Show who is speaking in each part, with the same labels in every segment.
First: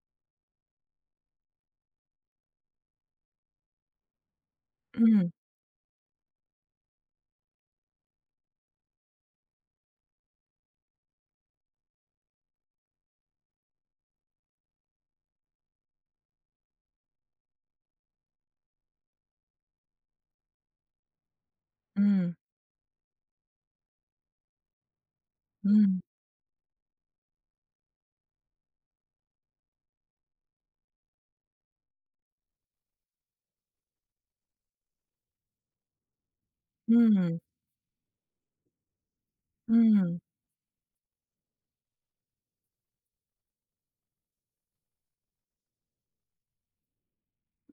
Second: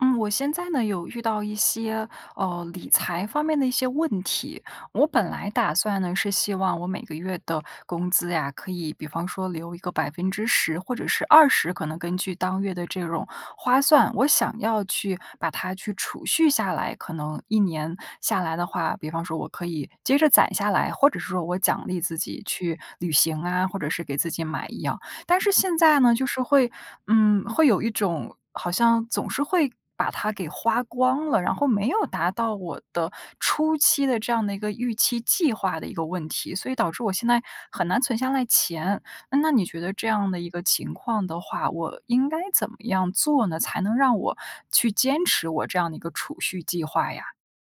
Speaker 1: 嗯，我现在呢有遇到一些理财方面的一些问题。我
Speaker 2: 嗯
Speaker 1: 本来打算呢是希望我每个月的工资呀，可以比方说留一个百分之十或者是二十，可能根据当月的这种花算，我想要去把它去储蓄下来。可能一年下来的话，比方说我可以接着攒下来，或者是说我奖励自
Speaker 2: 嗯
Speaker 1: 己去旅行啊，或者是给自己买一样。但是现
Speaker 2: 嗯
Speaker 1: 在呢，就是会会有一种好像总是会把它给花光了，然后没有达到我的初期的这样的一个预期计划的一个问题，所以导致我现
Speaker 2: 嗯
Speaker 1: 在很难存下来钱。那你觉得这
Speaker 2: 嗯
Speaker 1: 样的一个情况的话，我应该怎么样做呢，才能让我去坚持我这样的一个储蓄计划呀？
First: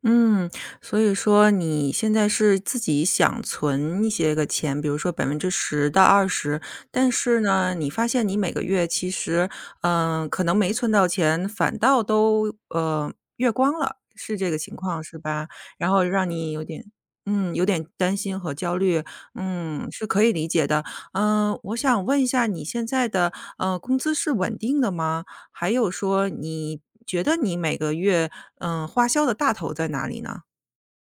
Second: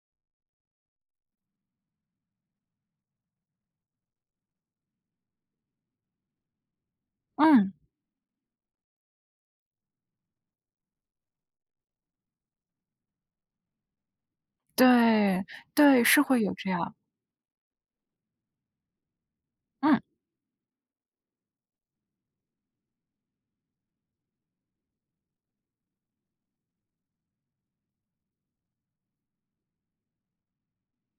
Speaker 2: 嗯，所以说你现在是自己想存一些个钱，比如说10%到20%，但是
Speaker 1: 嗯，
Speaker 2: 呢，你发现你每个月其实，可能没存到钱，反倒都，月光了，是这个情况是
Speaker 1: 对，
Speaker 2: 吧？然后
Speaker 1: 对，是
Speaker 2: 让
Speaker 1: 会
Speaker 2: 你
Speaker 1: 有
Speaker 2: 有
Speaker 1: 这
Speaker 2: 点
Speaker 1: 样，
Speaker 2: 嗯，有点担心和焦虑，
Speaker 1: 嗯。
Speaker 2: 是可以理解的。我想问一下你现在的，工资是稳定的吗？还有说你觉得你每个月，花销的大头在哪里呢？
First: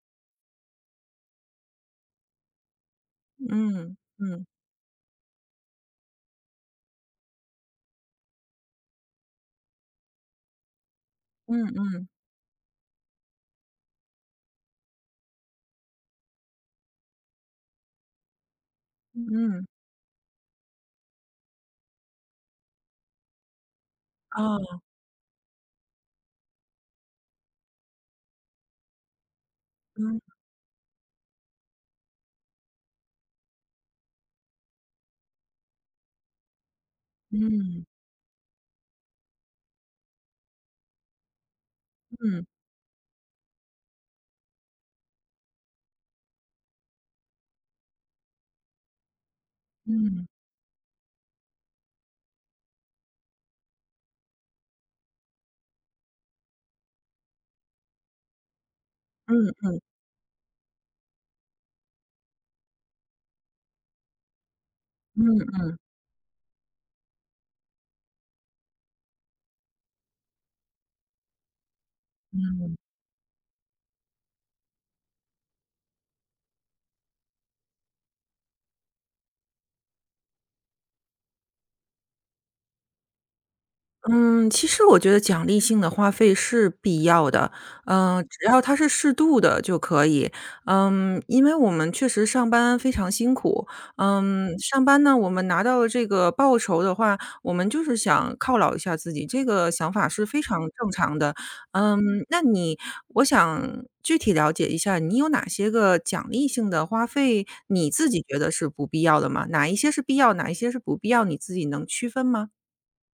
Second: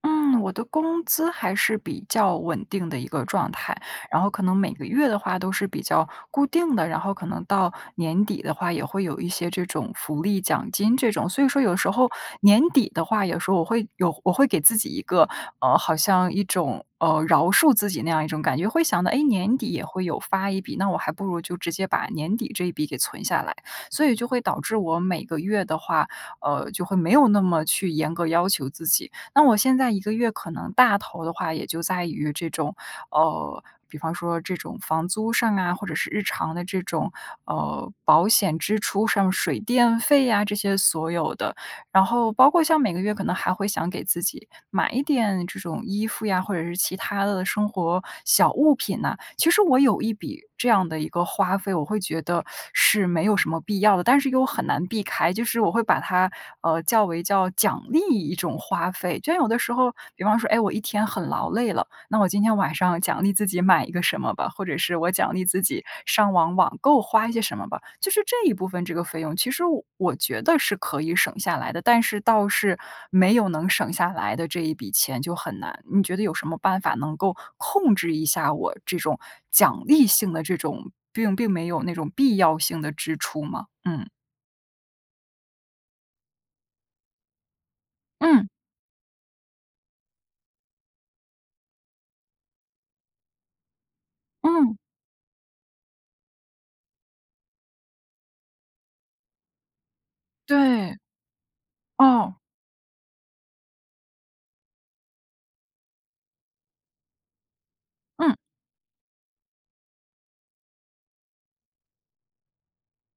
Speaker 1: 嗯，我的工资还是比较稳定的一个状态，
Speaker 2: 嗯，
Speaker 1: 然后可
Speaker 2: 嗯，
Speaker 1: 能每个月的话都是比较固定的，然后可能到年底的话也会有一些这种福利奖金这种，所以说
Speaker 2: 嗯
Speaker 1: 有时
Speaker 2: 嗯，
Speaker 1: 候年底的话，有时候我会给自己一个好像一种饶恕自己那样一种感觉，会想到哎
Speaker 2: 嗯，
Speaker 1: 年
Speaker 2: 嗯
Speaker 1: 底也会有发一笔，那我还不如就直接把年底这一笔给存下来，所以就会导致
Speaker 2: 哦，
Speaker 1: 我每个月的话，就会没有那么去严格要求自己，那我现在一个
Speaker 2: 嗯，
Speaker 1: 月可能大头的话，也就在于这种，呃，比方说这种房租上啊，或者是日常的这种，
Speaker 2: 嗯
Speaker 1: 保险支出上、水电费呀、这些所有的。然后
Speaker 2: 嗯
Speaker 1: 包括像每个月可能还会想给自己买一点这种衣服呀，或者是其他的生活小物品呐、其实我有一
Speaker 2: 嗯
Speaker 1: 笔这样的一个花费，我会觉得是没有什么必要的，但是又很难避开，就是我会把它，较为叫奖励一种花费。就像有的时
Speaker 2: 嗯
Speaker 1: 候，比方说，哎，我一天很劳累了，那我今天晚上奖励自己买一个什么吧，或者是我奖励
Speaker 2: 嗯
Speaker 1: 自己上网够花一些什么吧。就是这一部分这个费用，其实我觉得是可以省下来的，但是倒
Speaker 2: 嗯。
Speaker 1: 是没有能省下来的这一笔钱就很难。你觉得有什么办法能够控制一下我这种奖励性的这种，并没有那种必要性的支出吗？嗯。
Speaker 2: 嗯，其实我觉得奖励性的花费是必要的，只
Speaker 1: 嗯，
Speaker 2: 要它是适度的就可以。因为我们确实上班非常辛苦，
Speaker 1: 嗯，
Speaker 2: 上班呢，我们拿到了这个报酬的话，我们就是想犒劳一下自己，这个想法是非常正
Speaker 1: 对，
Speaker 2: 常的。嗯，
Speaker 1: 哦，
Speaker 2: 那你，我想具体了解一下，你有哪些个奖励性的花费，你自己
Speaker 1: 嗯。
Speaker 2: 觉得是不必要的吗？哪一些是必要，哪一些是不必要，你自己能区分吗？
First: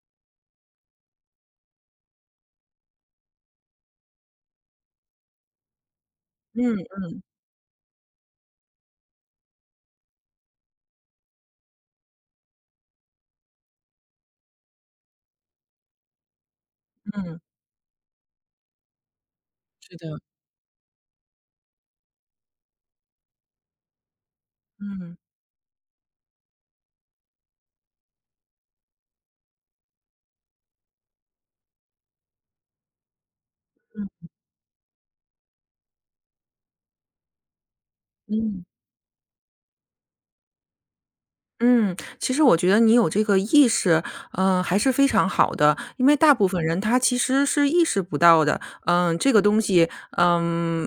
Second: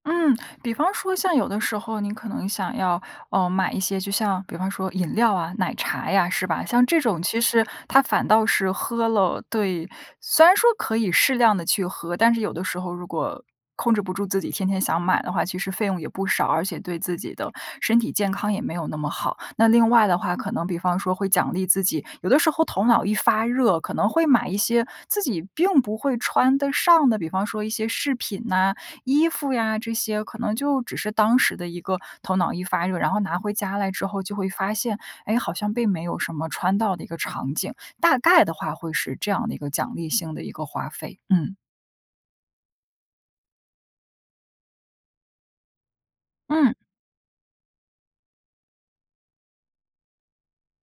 Speaker 1: 嗯，比方说像有的时候你可能想要，买一些就像比方说饮料啊、奶茶呀，是吧？
Speaker 2: 嗯
Speaker 1: 像这种其实它反倒是喝了对，虽然说可以适量的去喝，但是有的时候如果控制不住自己天天想买的话，其实费用也不少，而且对自己
Speaker 2: 嗯。
Speaker 1: 的身体健康也没有那么好。那另
Speaker 2: 是
Speaker 1: 外的
Speaker 2: 的，
Speaker 1: 话，可能比方说会奖励自己，有的时候头脑一发热，可能会买一些
Speaker 2: 嗯，
Speaker 1: 自己并不会穿得上的，比方说一些饰品呐，衣服呀这些，可能就只是当时的一个头脑一发热，然后拿回家来之后就会发现，哎，好像并没有什么穿到的一个场景。大概的
Speaker 2: 嗯，
Speaker 1: 话会是这样的一个奖励性的一个花费，嗯。
Speaker 2: 嗯，其实我觉得你有这个意识，还是非常好的，因为大部分
Speaker 1: 嗯，
Speaker 2: 人他其实是意识不到的。这个东西，嗯，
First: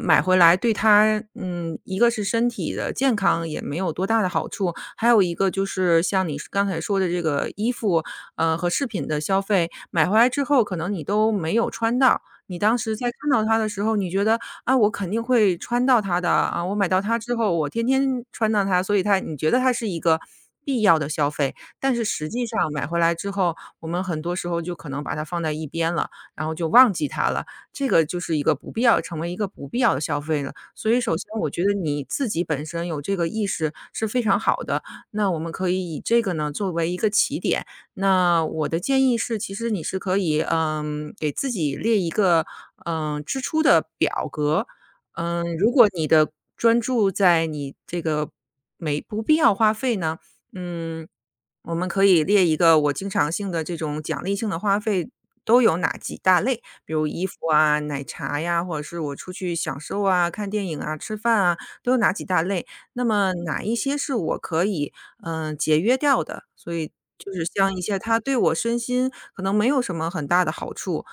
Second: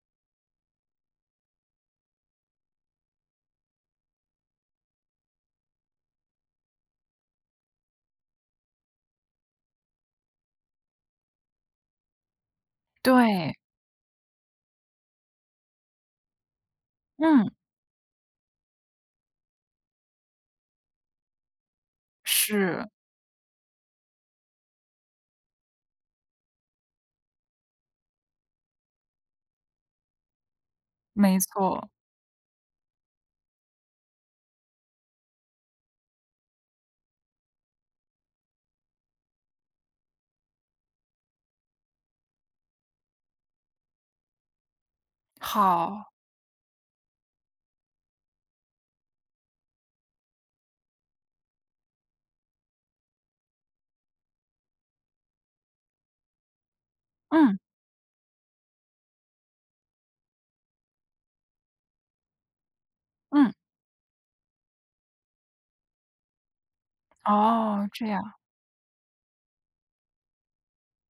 Speaker 2: 买回来对他，一个是身体的健康也没有多大的好处，还有一个就是像你刚才说的这个衣服，和饰品的消费，买回来之后可能你都没有穿到，你当时在看到它
Speaker 1: 对，
Speaker 2: 的时候，你觉得啊，我肯定会穿到它的，啊，我买到它之
Speaker 1: 嗯，
Speaker 2: 后，我天天穿到它，所以它你觉得它是一个必要的消费，但是实际上买
Speaker 1: 是，
Speaker 2: 回来之后，我们很多时候就可能把它放在一边了，然后就忘记它了，这个就是一个不必要成为一个不必要的消费了。所以首先
Speaker 1: 没
Speaker 2: 我觉得
Speaker 1: 错，
Speaker 2: 你自己本身有这个意识是非常好的，那我们可以以这个呢作为一个起点，那我的建议是，其实你是可以，给自己列一个，支出的表格。如果你
Speaker 1: 好，
Speaker 2: 的专注在你这个没不必要花费呢，嗯，我们可以列一个我经常性的这种奖励性的花费都有哪几大类，比如衣服
Speaker 1: 嗯，
Speaker 2: 啊、奶茶呀，或者是我出去享受啊、看电影啊、吃饭啊，都有哪几大类。那么
Speaker 1: 嗯，
Speaker 2: 哪一些是我可以，节约掉的，所以就是像一
Speaker 1: 哦，
Speaker 2: 些
Speaker 1: 这
Speaker 2: 它
Speaker 1: 样，
Speaker 2: 对我身心可能没有什么很大的好处。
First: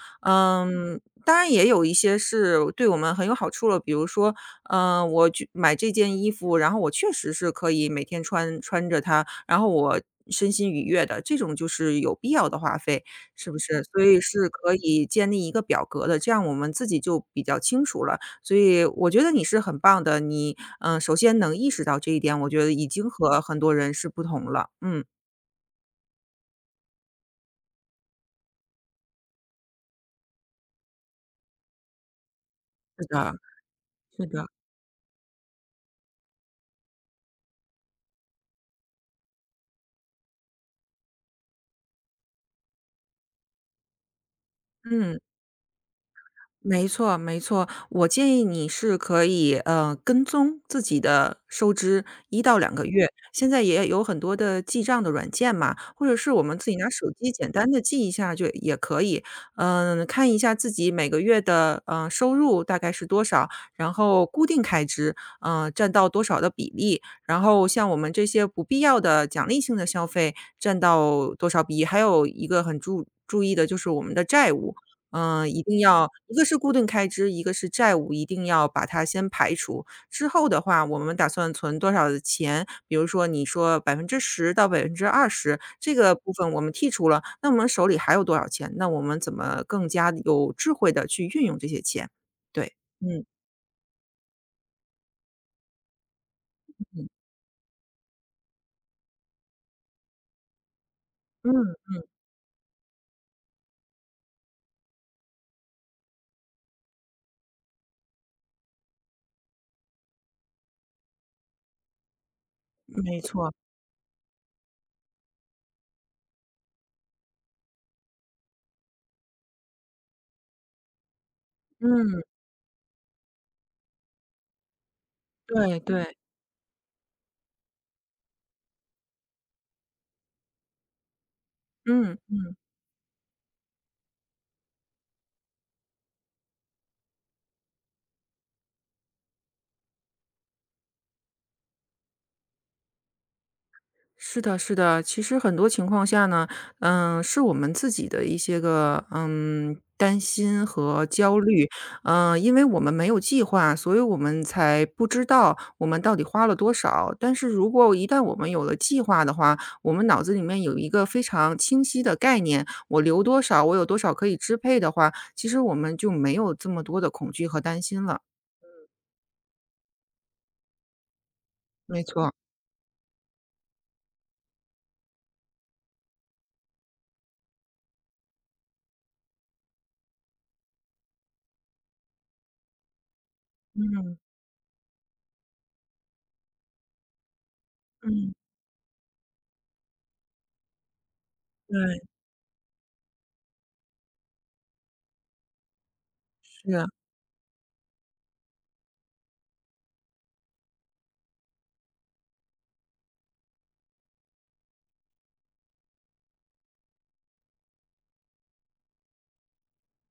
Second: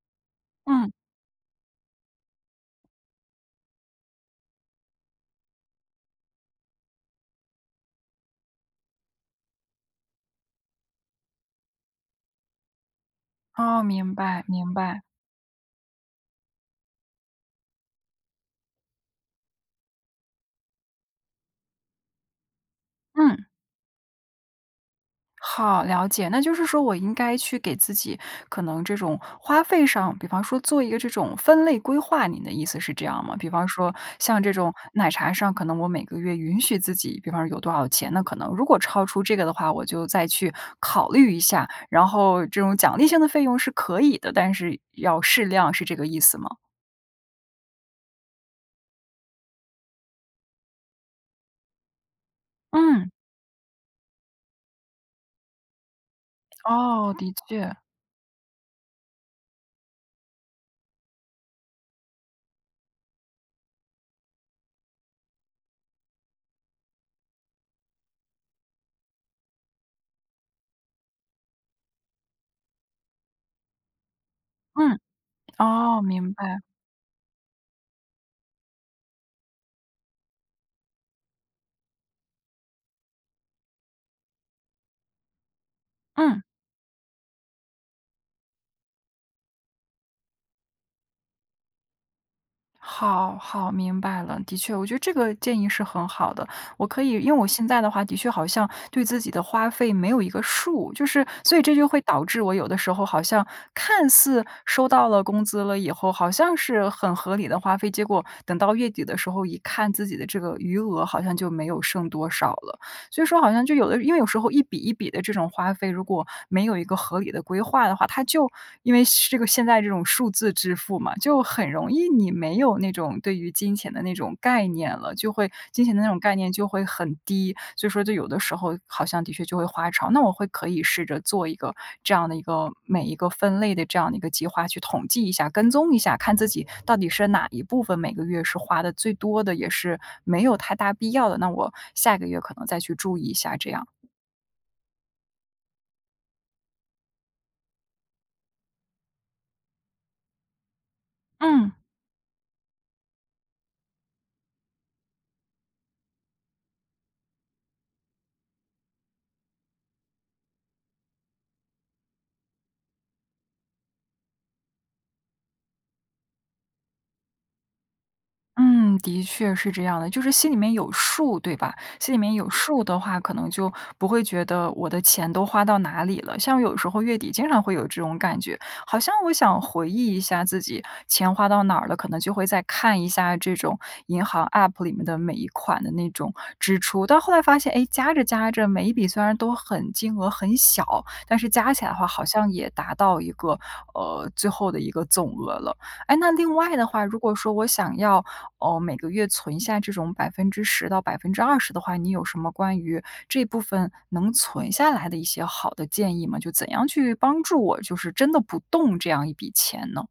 Speaker 1: 嗯，
Speaker 2: 嗯，当然也有一些是对我们很有好处了，比如说，我去买这件衣服，然后我确实是可以每天穿着它，然后我身心愉悦的，这种就是有必要的花费，是不
Speaker 1: 哦，
Speaker 2: 是？所
Speaker 1: 明
Speaker 2: 以
Speaker 1: 白，
Speaker 2: 是
Speaker 1: 明
Speaker 2: 可
Speaker 1: 白，
Speaker 2: 以建立一个表格的，这样我们自己就比较清楚了。所以我觉得你是很棒的，你，首先能意识到这一点，我觉得已经和
Speaker 1: 嗯。
Speaker 2: 很多人是不同了。嗯，
Speaker 1: 好，了解。那就是说我应该去给自己可能这种花费上，比方说做一个这种分类规划，您的意思是
Speaker 2: 是
Speaker 1: 这样
Speaker 2: 的，
Speaker 1: 吗？比方说
Speaker 2: 是
Speaker 1: 像
Speaker 2: 的，
Speaker 1: 这种奶茶上，可能我每个月允许自己，比方说有多少钱，那可能如果超出这个的话，我就再去考虑一下。然后这种奖励性的费用是可以的，但是
Speaker 2: 嗯。
Speaker 1: 要适量，是这个意思吗？
Speaker 2: 没错，没错。我建议你是可以，跟踪自己的收支一到两个月。
Speaker 1: 嗯，
Speaker 2: 现在也有很多的记账的软件嘛，或者是我们自己拿手
Speaker 1: 哦，
Speaker 2: 机
Speaker 1: 的
Speaker 2: 简单
Speaker 1: 确，
Speaker 2: 的记一下就也可以。看一下自己每个月的，收入大概是多少，然后固定开支，占到多少的比例，然后像我们这些不必要的奖励性的消费占到多少比例，还有一个很注意的就是我们的债务。
Speaker 1: 嗯，
Speaker 2: 一定
Speaker 1: 哦，
Speaker 2: 要一
Speaker 1: 明
Speaker 2: 个是
Speaker 1: 白，
Speaker 2: 固定开支，一个是债务，一定要把它先排除。之后的话，我们打算存多少的钱，比如说你说百分之十到百分之二十这个部
Speaker 1: 嗯。
Speaker 2: 分我们剔除了，那我们手里还有多少钱？那我们怎么更加有智慧的去运用这些钱？对，嗯，
Speaker 1: 好好，明白了。的确，我觉得这个建议是很好的。我可
Speaker 2: 嗯，
Speaker 1: 以，因为我现在的话，的确好像对自己的花费没有一个数，就是所以这
Speaker 2: 嗯，
Speaker 1: 就会导致我有的时候好像看似收到了工资了以后，好像是很合理的花费，结果等到月底的时候一看自己的这个余额，好像就没有剩多少了。
Speaker 2: 没
Speaker 1: 所以说好
Speaker 2: 错，
Speaker 1: 像就有的因为有时候一笔一笔的这种花费，如果没有一个合理的规划的话，它就因为是这个现在这种数字支付嘛，就很容易
Speaker 2: 嗯，
Speaker 1: 你没有那种对于金钱的那种概念了，就会
Speaker 2: 对
Speaker 1: 金钱的那
Speaker 2: 对，
Speaker 1: 种概念就会很低，所以说就有的时候好像的确就会花超。那我会可以试着做一个这
Speaker 2: 嗯。
Speaker 1: 样的一个每一个分类的这样的一个计划，去统计一下、跟踪一下，看自己到底是哪一部分每个月是花的最多的，也是没有太大必要的，那我下个月可能再去注意一下这样。
Speaker 2: 是的，是的，其实很多情况下呢，是我们自己的一些个担心和焦虑，
Speaker 1: 嗯。
Speaker 2: 因为我们没有计划，所以我们才不知道我们到底花了多少。但是如果一旦我们有了计划的话，我们脑子里面有一个非常清晰的概念，我留多少，我有多少可以支配的话，其实我们就没有这么多的恐惧和担心了。
Speaker 1: 嗯，的确是这样的，就是心里面有数，对吧？
Speaker 2: 没
Speaker 1: 心里
Speaker 2: 错，
Speaker 1: 面有数的话，可能就不会觉得我的钱都花到哪里了。像有时候月底经常会有这种感觉，好像我想回忆一下自己钱花到哪儿了，可能就会再看一下这种银行 app 里面的每一款的那种支出。但后来发现，哎，加着
Speaker 2: 嗯，
Speaker 1: 加着，每一笔虽然都很金额很小，但是加起来的
Speaker 2: 对，
Speaker 1: 话，好像也达到一个最后的一个总额了。哎，那另
Speaker 2: 是
Speaker 1: 外
Speaker 2: 啊。
Speaker 1: 的话，如果说我想要哦，每个月存下这种百分之十到20%的话，你有什么关于这部分能存下来的一些好的建议吗？就怎样去帮助我，就是真的不动这样一笔钱呢？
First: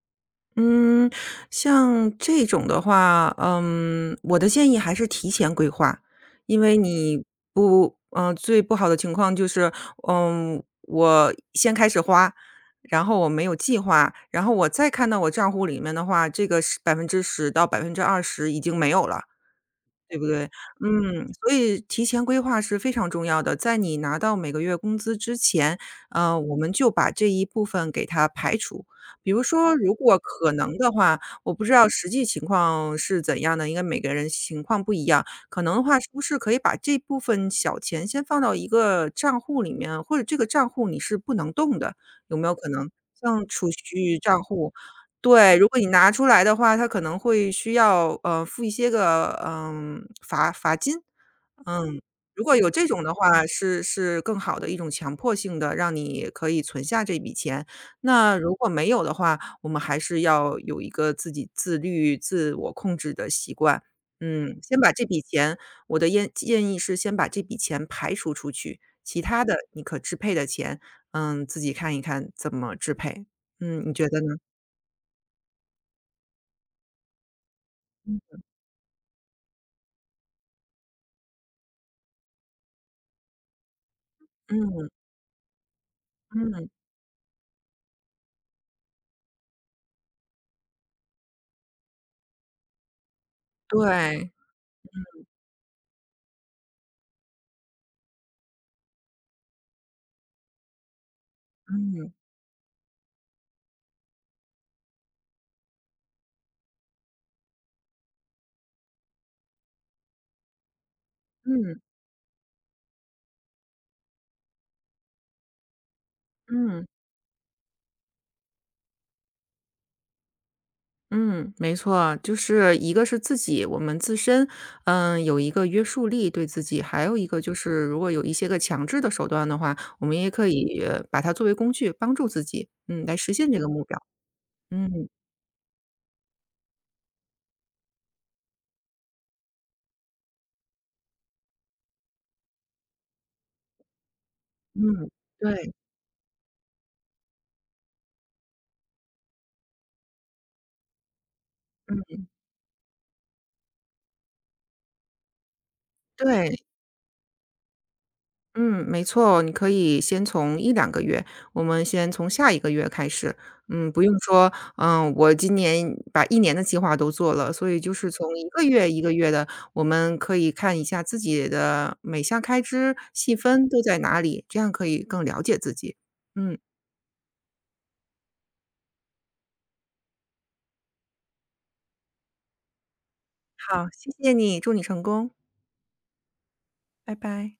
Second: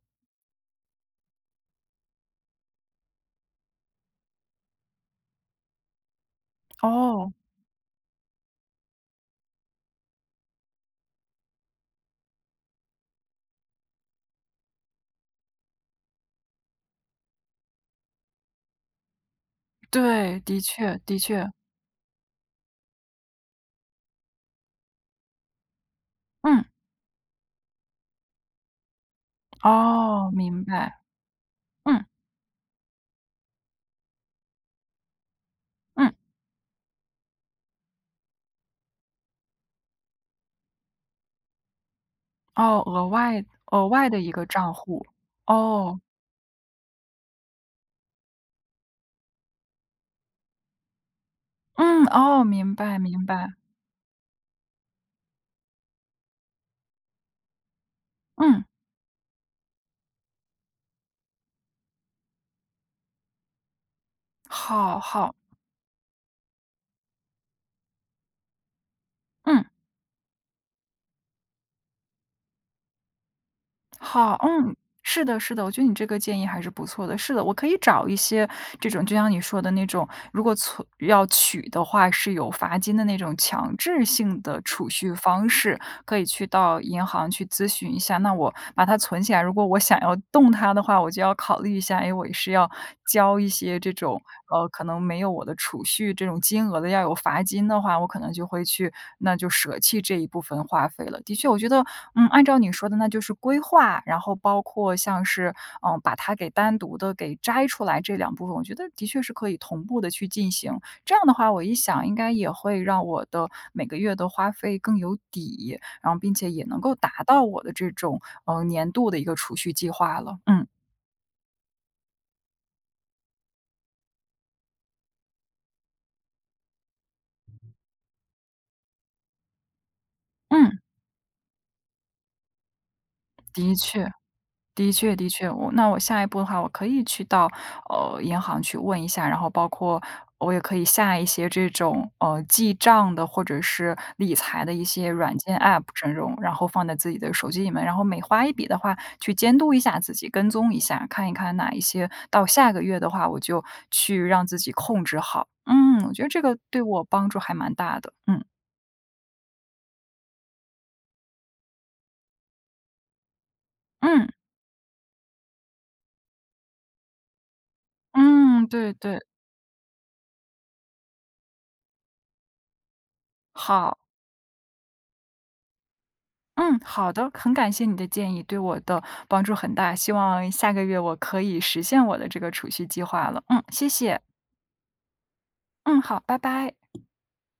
Speaker 2: 嗯，像这种的话，我的建议还是提前规划，因为你
Speaker 1: 哦，
Speaker 2: 不，嗯、最不好的情况就是，我先开始花，然后我没有计划，然后我再看到我账户里面的话，这个百分之十到百分之二十已经没有了，对不
Speaker 1: 对，
Speaker 2: 对？
Speaker 1: 的确的确，
Speaker 2: 所以提前规划是非常重要的，在你拿到每个月工资之前，我
Speaker 1: 嗯，
Speaker 2: 们就把这一部分给它排除。比如说，如果
Speaker 1: 哦，
Speaker 2: 可
Speaker 1: 明
Speaker 2: 能的
Speaker 1: 白，
Speaker 2: 话，我不知道
Speaker 1: 嗯
Speaker 2: 实际情况是怎样的，应该每个人情况不一样。可能的话，是
Speaker 1: 嗯，
Speaker 2: 不是可以把这部分小钱先放到一个账户里面，或者这个账户你是不能动的，有没有可
Speaker 1: 哦，
Speaker 2: 能？
Speaker 1: 额外
Speaker 2: 像储
Speaker 1: 额外
Speaker 2: 蓄
Speaker 1: 的一
Speaker 2: 账
Speaker 1: 个
Speaker 2: 户
Speaker 1: 账户，
Speaker 2: 对，如果你
Speaker 1: 哦，
Speaker 2: 拿出来的话，他可能会需要，付一些个，罚金。嗯，
Speaker 1: 嗯，
Speaker 2: 如
Speaker 1: 哦，
Speaker 2: 果有
Speaker 1: 明
Speaker 2: 这
Speaker 1: 白
Speaker 2: 种的
Speaker 1: 明
Speaker 2: 话，
Speaker 1: 白，
Speaker 2: 是更好的一种强迫性的，让你可以存下这笔钱。那如
Speaker 1: 嗯，
Speaker 2: 果没有的话，我们还是要有一个自己自律、自我控制的习惯。嗯，先把
Speaker 1: 好
Speaker 2: 这笔
Speaker 1: 好，
Speaker 2: 钱我的建议是先把这笔钱排除出去，其他的
Speaker 1: 嗯。
Speaker 2: 你可支配的钱，自己看一看怎么支配。你觉得呢？
Speaker 1: 好，嗯，是的，是的，我觉得你这个建议还是不错的。是的，我可以找一些这种，就像你说的那种，如果存要取的话，是有罚金的那种强制性的
Speaker 2: 嗯。
Speaker 1: 储蓄方式，可以去
Speaker 2: 嗯，
Speaker 1: 到银行去咨询一下。那我把它存起来，如果我想要动它的话，我就要考虑一下，哎，我是要交一些这种，
Speaker 2: 对，
Speaker 1: 可能没有我的储蓄这种金额的，要有罚金的话，我可能就会去，那就舍弃这一部分花费了。的确，我觉得
Speaker 2: 嗯，
Speaker 1: 按照你说的，那就是规划，然后包括像是，嗯，把它给单独的给摘出来这两部分，我觉得的确是可以同步的去进行。这样的话，我一
Speaker 2: 嗯，
Speaker 1: 想应该也会让我的每个月的花费更有底，然后并且也能
Speaker 2: 嗯，
Speaker 1: 够达到我的这种年度的一个储蓄计划了。嗯，
Speaker 2: 嗯，没错，就是一个是自己，我们自身，有一个约束力对自己，还有一个就是如果有一些个强制的手段的话，我们也可以
Speaker 1: 嗯，
Speaker 2: 把它作为工具帮助自己，来实现这个
Speaker 1: 的
Speaker 2: 目标。
Speaker 1: 确。的
Speaker 2: 嗯，
Speaker 1: 确的确，我那我下一步的话，我可以去到银行去问一下，然后包括我也可以下一些这种记账的或者是理财的一些
Speaker 2: 嗯，
Speaker 1: 软件
Speaker 2: 对，
Speaker 1: App 这种，然后放在自己的手机里面，然后每花一笔的话，去监督一下自己，跟踪一下，看一看哪一些到下个月的话，我就去让自己控制好。嗯，我觉得这个
Speaker 2: 对。
Speaker 1: 对我帮助还蛮大的。嗯
Speaker 2: 嗯，没错，你可以先从一两个月，我们先从下一个月开始。不用
Speaker 1: 嗯
Speaker 2: 说，我今年把一年的计划都做了，所以就是从一个
Speaker 1: 嗯，
Speaker 2: 月
Speaker 1: 对
Speaker 2: 一个
Speaker 1: 对，
Speaker 2: 月的，我们可以看一下自己的每项开支细分都在
Speaker 1: 好。
Speaker 2: 哪里，这样可以更了解自己。嗯，
Speaker 1: 嗯，好的，很感谢你的建议，对我的帮助很大，希望下个月我可以实现我的这个储蓄计划了。嗯，
Speaker 2: 好，
Speaker 1: 谢
Speaker 2: 谢
Speaker 1: 谢。
Speaker 2: 谢你，祝你成功，
Speaker 1: 嗯，好，拜拜。
Speaker 2: 拜拜。